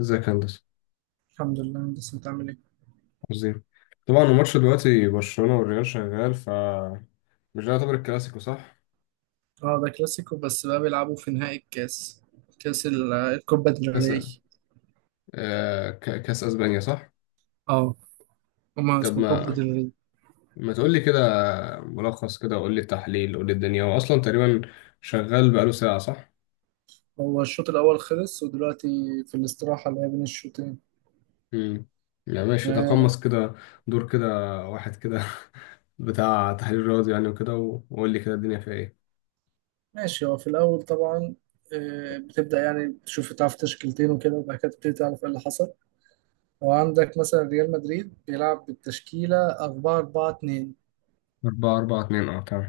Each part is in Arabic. ازيك يا هندسة؟ الحمد لله، بس انت عامل ايه؟ عظيم. طبعا الماتش دلوقتي برشلونة والريال شغال، مش ده يعتبر الكلاسيكو صح؟ اه، ده كلاسيكو بس بقى بيلعبوا في نهائي الكاس، الكوبا ديل كاس. ري. كاس اسبانيا صح؟ اه، هما طب اسمه كوبا ما ديل ري. ما تقول لي كده. ملخص كده، قول لي التحليل، قول لي الدنيا، هو اصلا تقريبا شغال بقاله ساعة صح؟ هو الشوط الاول خلص ودلوقتي في الاستراحة اللي هي بين الشوطين. امم يعني ماشي، يعني تقمص كده دور كده واحد كده، بتاع تحليل رياضي يعني، وقول لي كده الدنيا فيها ايه؟ ماشي. هو في الاول طبعا، بتبدأ يعني تشوف تعرف تشكيلتين وكده، وبعد كده تبتدي تعرف ايه اللي حصل. وعندك مثلا ريال مدريد بيلعب بالتشكيلة 4 4 2، 4 4 2، اه، تمام.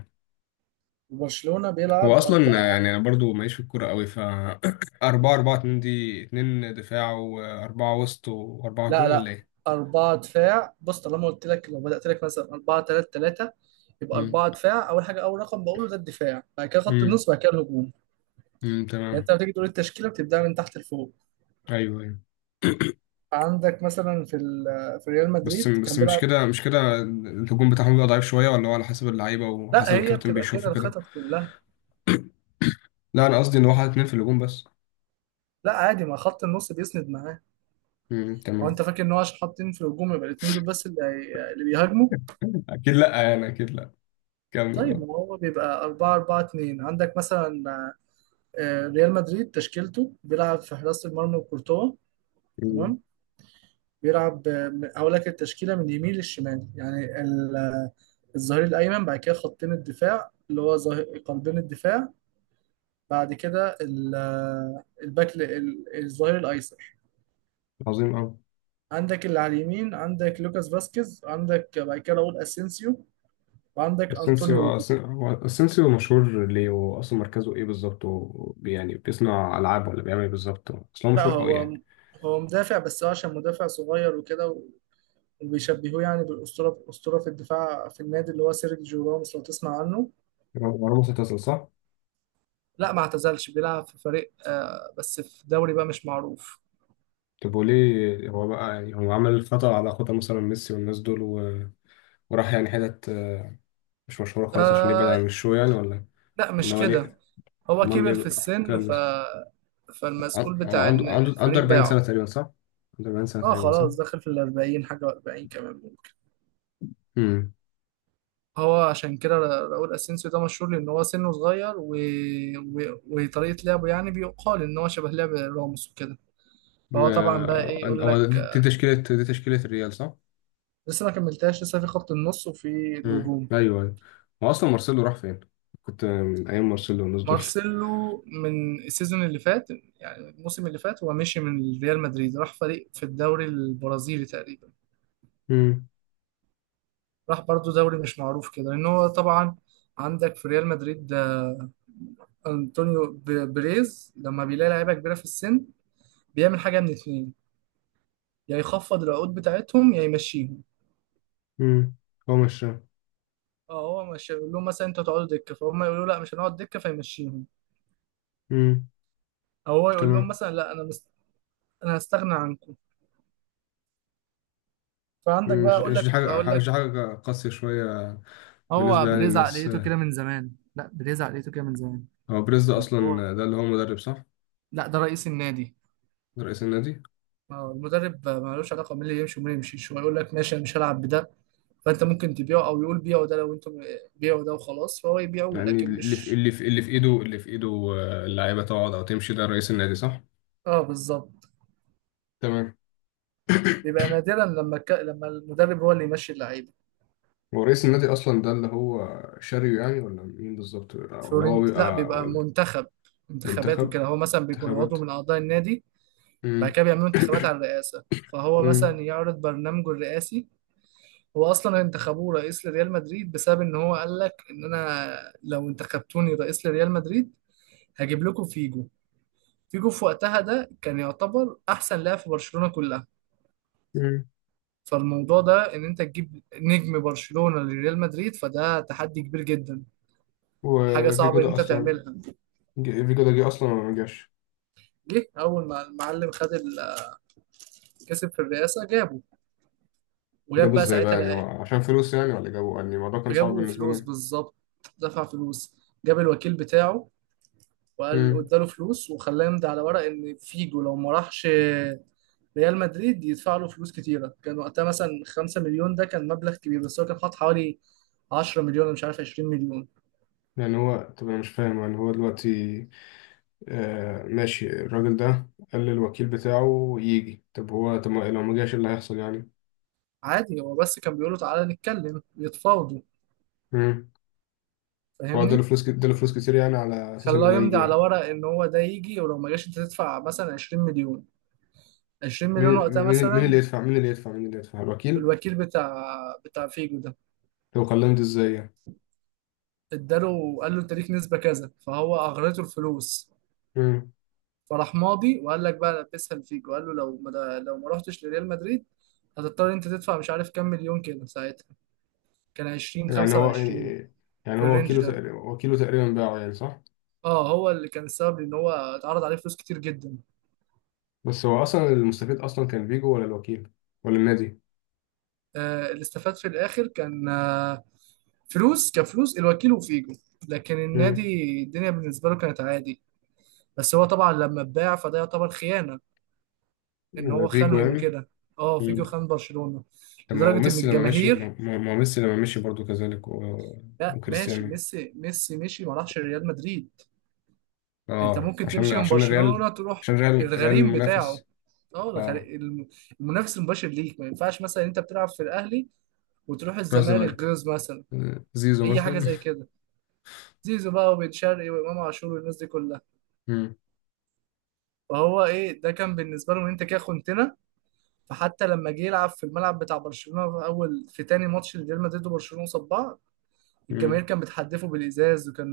وبرشلونة بيلعب. هو اصلا يعني انا برضو ماليش في الكوره قوي، 4 4 2، دي 2 دفاع واربعه وسط واربعه لا هجوم، ولا لا، ايه؟ أربعة دفاع. بص، طالما قلت لك لو بدأت لك مثلا أربعة تلاتة تلاتة، يبقى امم، أربعة دفاع أول حاجة. أول رقم بقوله ده الدفاع، بعد كده خط امم، النص، بعد كده الهجوم. امم، يعني تمام. أنت لما تيجي تقول التشكيلة بتبدأ من تحت لفوق. ايوه، ايوه. عندك مثلا في ريال بس مدريد بس كان مش بيلعب. كده، مش كده، الهجوم بتاعهم بيبقى ضعيف شويه، ولا هو على حسب اللعيبه لا، وحسب هي الكابتن بتبقى بيشوفه كده كده؟ الخطط كلها. لا، انا قصدي ان هو حاطط اتنين في الهجوم بس. لا عادي، ما خط النص بيسند معاه. امم، هو تمام. أنت فاكر إن هو عشان حاطين في الهجوم يبقى الاتنين دول بس اللي بيهاجموا. اكيد لا، يعني اكيد لا. كمل، طيب ما اه. هو بيبقى 4 4 2. عندك مثلا، ريال مدريد تشكيلته بيلعب في حراسة المرمى وكورتوا. أمم. تمام. اقول لك التشكيله من اليمين للشمال. يعني الظهير الايمن، بعد كده خطين الدفاع اللي هو قلبين الدفاع، بعد كده الباك، الظهير الايسر. عظيم قوي. عندك اللي على اليمين عندك لوكاس فاسكيز، عندك بعد كده راؤول اسينسيو، وعندك انطونيو اسينسيو. روديجر. هو اسينسيو مشهور ليه، واصلا مركزه ايه بالظبط يعني بيصنع العاب ولا بيعمل ايه بالظبط؟ اصلا هو لا مشهور قوي يعني. هو مدافع، بس هو عشان مدافع صغير وكده، وبيشبهوه يعني بالاسطوره، اسطوره في الدفاع في النادي، اللي هو سيرجيو راموس، لو تسمع عنه. هو راموس اعتزل صح؟ لا ما اعتزلش، بيلعب في فريق، بس في دوري بقى مش معروف. طب وليه هو بقى، يعني هو عمل خطأ على خطأ مثلا ميسي والناس دول و... وراح يعني حتت مش مشهورة خالص عشان يبعد آه. عن الشو يعني، ولا؟ لا مش ولا هو كده، ليه؟ هو امال ليه كبر في بقى؟ السن فالمسؤول هو بتاع عنده إن عنده عنده الفريق 40 سنة باعه. تقريبا صح؟ عنده 40 سنة اه تقريبا صح؟ خلاص، داخل في الأربعين حاجة، وأربعين كمان ممكن. امم هو عشان كده راؤول أسينسيو ده مشهور لأن هو سنه صغير وطريقة لعبه، يعني بيقال إن هو شبه لعب راموس وكده. فهو طبعا بقى إيه، يقول لك، هو دي تشكيلة الريال صح؟ لسه ما كملتهاش، لسه في خط النص وفي امم، الهجوم. ايوه، ايوه. هو اصلا مارسيلو راح فين؟ كنت من ايام مارسيلو والناس دول. مارسيلو من السيزون اللي فات، يعني الموسم اللي فات هو مشي من ريال مدريد، راح فريق في الدوري البرازيلي تقريبا. امم راح برضو دوري مش معروف كده، لان هو طبعا عندك في ريال مدريد ده انطونيو بريز لما بيلاقي لعيبه كبيره في السن بيعمل حاجه من اتنين: يا يخفض العقود بتاعتهم، يا يمشيهم. امم هو مش اه، هو مش يقول لهم مثلا انتوا هتقعدوا دكه، فهم يقولوا لا مش هنقعد دكه فيمشيهم. امم، او هو يقول لهم تمام. مثلا لا، انا هستغنى عنكم. فعندك مم. بقى مش اقول مش دي لك، هقول حاجه مش لك. دي حاجه قاسيه شويه؟ هو بالنسبه يعني بريز للناس. عقليته كده من زمان، لا بريز عقليته كده من زمان. هو بريز ده يعني هو، اصلا، ده اللي هو مدرب صح؟ لا ده رئيس النادي. ده رئيس النادي. المدرب، ملوش علاقه مين اللي يمشي ومين اللي يمشيش. هو يقول لك ماشي، انا مش هلعب بده، فانت ممكن تبيعه، او يقول بيعه ده لو انتم. بيعه ده وخلاص فهو يبيعه، يعني لكن مش. اللي في ايده، اللعيبه تقعد او تمشي، ده رئيس النادي صح؟ اه بالظبط. تمام. بيبقى نادرا لما المدرب هو اللي يمشي اللعيبه. هو رئيس النادي اصلا ده اللي هو شاريو يعني، ولا مين بالظبط، ولا هو فلورنت، لا بيبقى بيبقى ولا منتخب، انتخابات منتخب؟ وكده. هو مثلا بيكون انتخابات. عضو من اعضاء النادي، بعد امم. كده بيعملوا انتخابات على الرئاسه، فهو مم. مثلا يعرض برنامجه الرئاسي. هو اصلا انتخبوه رئيس لريال مدريد بسبب ان هو قال لك ان انا لو انتخبتوني رئيس لريال مدريد هجيب لكم فيجو. فيجو في وقتها ده كان يعتبر احسن لاعب في برشلونة كلها. مم. فالموضوع ده ان انت تجيب نجم برشلونة لريال مدريد، فده تحدي كبير جدا، حاجة وفيجو صعبة ان ده انت اصلا، تعملها. فيجو ده جه اصلا ولا ما جاش؟ جه اول ما المعلم خد كسب في الرئاسة جابه. وجاب جابه بقى ازاي بقى ساعتها يعني، هو لع- عشان فلوس يعني، ولا جابه يعني، الموضوع كان صعب جابوا بالنسبه فلوس لهم؟ بالظبط. دفع فلوس، جاب الوكيل بتاعه، وقال امم واداله فلوس، وخلاه يمضي على ورق ان فيجو لو ما راحش ريال مدريد يدفع له فلوس كتيره. كان وقتها مثلا 5 مليون، ده كان مبلغ كبير، بس هو كان حاط حوالي 10 مليون، أنا مش عارف، 20 مليون. يعني هو، طب انا مش فاهم يعني هو دلوقتي، ماشي، الراجل ده قال للوكيل بتاعه يجي، طب هو، طب ما- لو ما جاش إيه اللي هيحصل يعني؟ عادي هو بس كان بيقولوا تعالى نتكلم، يتفاوضوا، امم هو فاهمني. اداله فلوس كتير يعني، على اساس ان خلاه هو يمضي يجي على يعني؟ ورق ان هو ده يجي، ولو ما جاش انت تدفع مثلا 20 مليون. 20 مليون مين وقتها مين مثلا. مين اللي يدفع، الوكيل؟ الوكيل بتاع فيجو ده، طب كلمت ازاي يعني؟ اداله، قال له انت ليك نسبة كذا، فهو اغرته الفلوس. امم فراح ماضي وقال لك بقى لبسها الفيجو، قال له لو ما رحتش لريال مدريد هتضطر انت تدفع مش عارف كام مليون كده. ساعتها كان 20 يعني هو 25، يعني في هو الرينج ده. وكيله تقريبا باعه يعني صح؟ اه هو اللي كان السبب ان هو اتعرض عليه فلوس كتير جدا. بس هو اصلا المستفيد اصلا كان فيجو ولا الوكيل ولا النادي؟ اللي استفاد في الاخر كان، فلوس، كفلوس الوكيل وفيجو، لكن امم النادي الدنيا بالنسبه له كانت عادي. بس هو طبعا لما اتباع فده يعتبر خيانه، ان هو فيجو خانهم يعني. وكده. اه، امم فيجو خان برشلونه طب ما هو لدرجه ان ميسي لما مشي الجماهير. ما هو ميسي لما مشي برضو كذلك و... لا ماشي، وكريستيانو. ميسي مشي، ما راحش ريال مدريد. انت اه، ممكن تمشي من عشان الريال، برشلونة تروح عشان ريال الغريم بتاعه. المنافس. اه اه. المنافس المباشر ليك. ما ينفعش مثلا انت بتلعب في الاهلي وتروح راح الزمالك الزمالك، جوز مثلا، زيزو اي حاجه مثلا. زي كده. زيزو بقى، وبن شرقي، وامام عاشور، والناس دي كلها. امم، فهو ايه ده، كان بالنسبه له ان انت كده خنتنا. فحتى لما جه يلعب في الملعب بتاع برشلونه في اول، في تاني ماتش لريال مدريد وبرشلونه قصاد بعض، الجماهير امم. كان بتحدفه بالازاز، وكان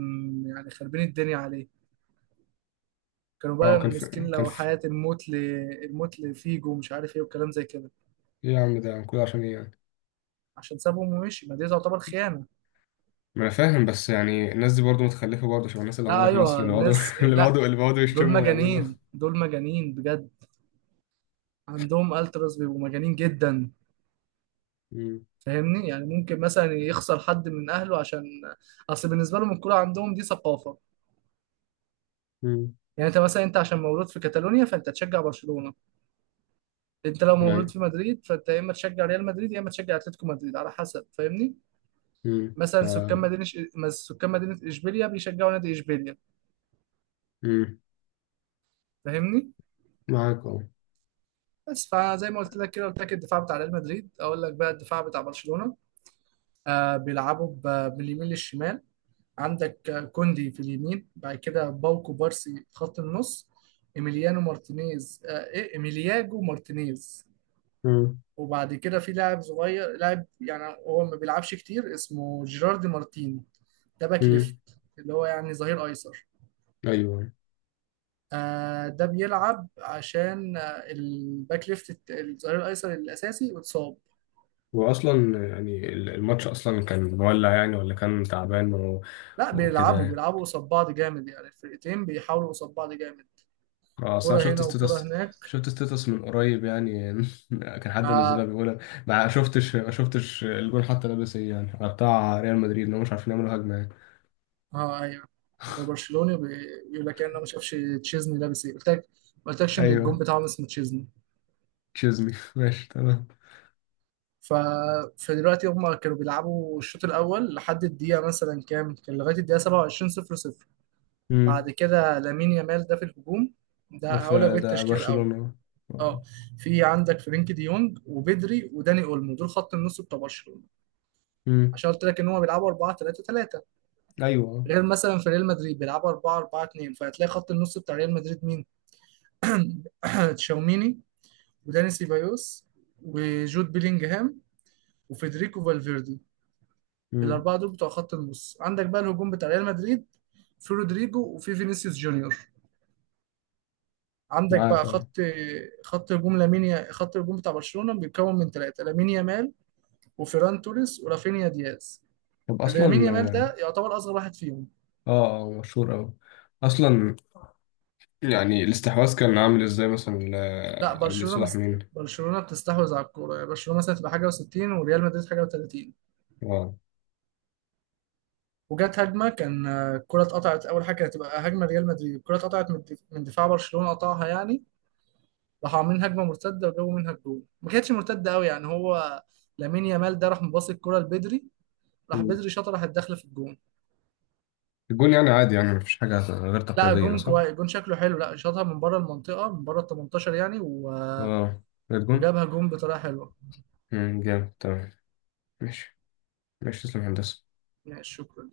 يعني خربين الدنيا عليه. كانوا اه، بقى ماسكين كان لو في. حياة، الموت لفيجو ومش عارف ايه وكلام زي كده. ايه يا عم، ده كل عشان ايه يعني؟ عشان سابهم ومشي، ما دي تعتبر خيانة. ما انا فاهم، بس يعني الناس دي برضو متخلفه، برضو شبه الناس اللي لا عندنا في مصر ايوه، اللي بيقعدوا الناس اللي لا، بيقعدوا اللي بيقعدوا دول يشتموا ويعملوا. مجانين، دول مجانين بجد. عندهم التراس بيبقوا مجانين جدا، امم، فاهمني. يعني ممكن مثلا يخسر حد من اهله عشان، اصل بالنسبة لهم الكورة عندهم دي ثقافة. امم، يعني انت مثلا، انت عشان مولود في كاتالونيا فانت تشجع برشلونة، انت لو مولود يعني، في مدريد فانت يا اما تشجع ريال مدريد يا اما تشجع اتلتيكو مدريد على حسب، فاهمني. امم، مثلا سكان مدينه، سكان مدينه اشبيليا بيشجعوا نادي اشبيليا، امم. فاهمني. معاك اه. بس فزي ما قلت لك كده، قلت لك الدفاع بتاع ريال مدريد. اقول لك بقى الدفاع بتاع برشلونه. آه بيلعبوا باليمين للشمال. عندك، كوندي في اليمين، بعد كده باوكو بارسي في خط النص، ايميليانو مارتينيز، آه ايه، ايميلياجو مارتينيز. مم. وبعد كده في لاعب صغير، لاعب يعني هو ما بيلعبش كتير، اسمه جيراردي مارتين، ده باك مم. ليفت، اللي هو يعني ظهير ايسر. ايوه. ده بيلعب عشان الباك ليفت، الظهير الايسر الاساسي اتصاب. واصلا يعني الماتش اصلا كان مولع يعني، ولا كان تعبان و... لا وكده بيلعبوا يعني؟ بيلعبوا قصاد بعض جامد، يعني الفرقتين بيحاولوا قصاد بعض جامد. اه، اصل كرة انا شفت هنا وكرة ستيتس، هناك. شفت ستيتس من قريب يعني. كان حد منزلها اه. بيقول. ما شفتش الجون حتى لابس ايه، يعني على بتاع ريال مدريد انهم مش عارفين يعملوا هجمه يعني؟ ايوه، هو برشلوني بيقول لك يعني انا ما شافش تشيزني لابس ايه. قلت لك، ما قلتلكش ان الجون ايوه. بتاعهم اسمه تشيزني. تشيزني. ماشي، تمام. ف... فدلوقتي هم كانوا بيلعبوا الشوط الاول لحد الدقيقه مثلا كام، كان لغايه الدقيقه 27، 0 0. امم. بعد كده لامين يامال ده في الهجوم، ده ده هقول لك في ده بالتشكيل الاول. برشلونه؟ اه، في عندك فرينك دي يونج وبدري وداني اولمو، دول خط النص بتوع برشلونه، امم. عشان قلت لك ان هم بيلعبوا 4 3 3، ايوه. غير مثلا في ريال مدريد بيلعبوا 4 4 2. فهتلاقي خط النص بتاع ريال مدريد مين: تشاوميني، وداني سيبايوس، وجود بيلينجهام، وفيدريكو فالفيردي. امم. الاربعه دول بتوع خط النص. عندك بقى الهجوم بتاع ريال مدريد: في رودريجو، وفي فينيسيوس جونيور. عندك معاك بقى اه. خط هجوم لامين، خط الهجوم بتاع برشلونه بيتكون من ثلاثه: لامين يامال، وفيران توريس، ورافينيا دياز. طب لامين يامال اصلا. ده يعتبر اصغر واحد فيهم. اه. مشهور أوي أصلا. يعني الاستحواذ كان عامل ازاي مثلا؟ لا برشلونه لصالح مين؟ برشلونه بتستحوذ على الكوره. يعني برشلونه مثلا تبقى حاجه و60، وريال مدريد حاجه و30. اه. وجت هجمه، كان الكره اتقطعت، اول حاجه كانت هتبقى هجمه ريال مدريد. الكره اتقطعت من من دفاع برشلونه قطعها يعني. راحوا عاملين هجمه مرتده، وجابوا منها الجول. ما كانتش مرتده قوي يعني. هو لامين يامال ده راح مباصي الكره لبدري، راح مم. بدري شاطها راحت داخله في الجون. الجون يعني عادي، يعني مفيش حاجة غير لا تقليدية الجون صح؟ كويس، الجون شكله حلو، لا شاطها من بره المنطقه، من بره ال 18 يعني، اه. الجون؟ وجابها جون بطريقه حلوه. مم، جامد، تمام. ماشي. ماشي، تسلم يا هندسة. ماشي شكرا.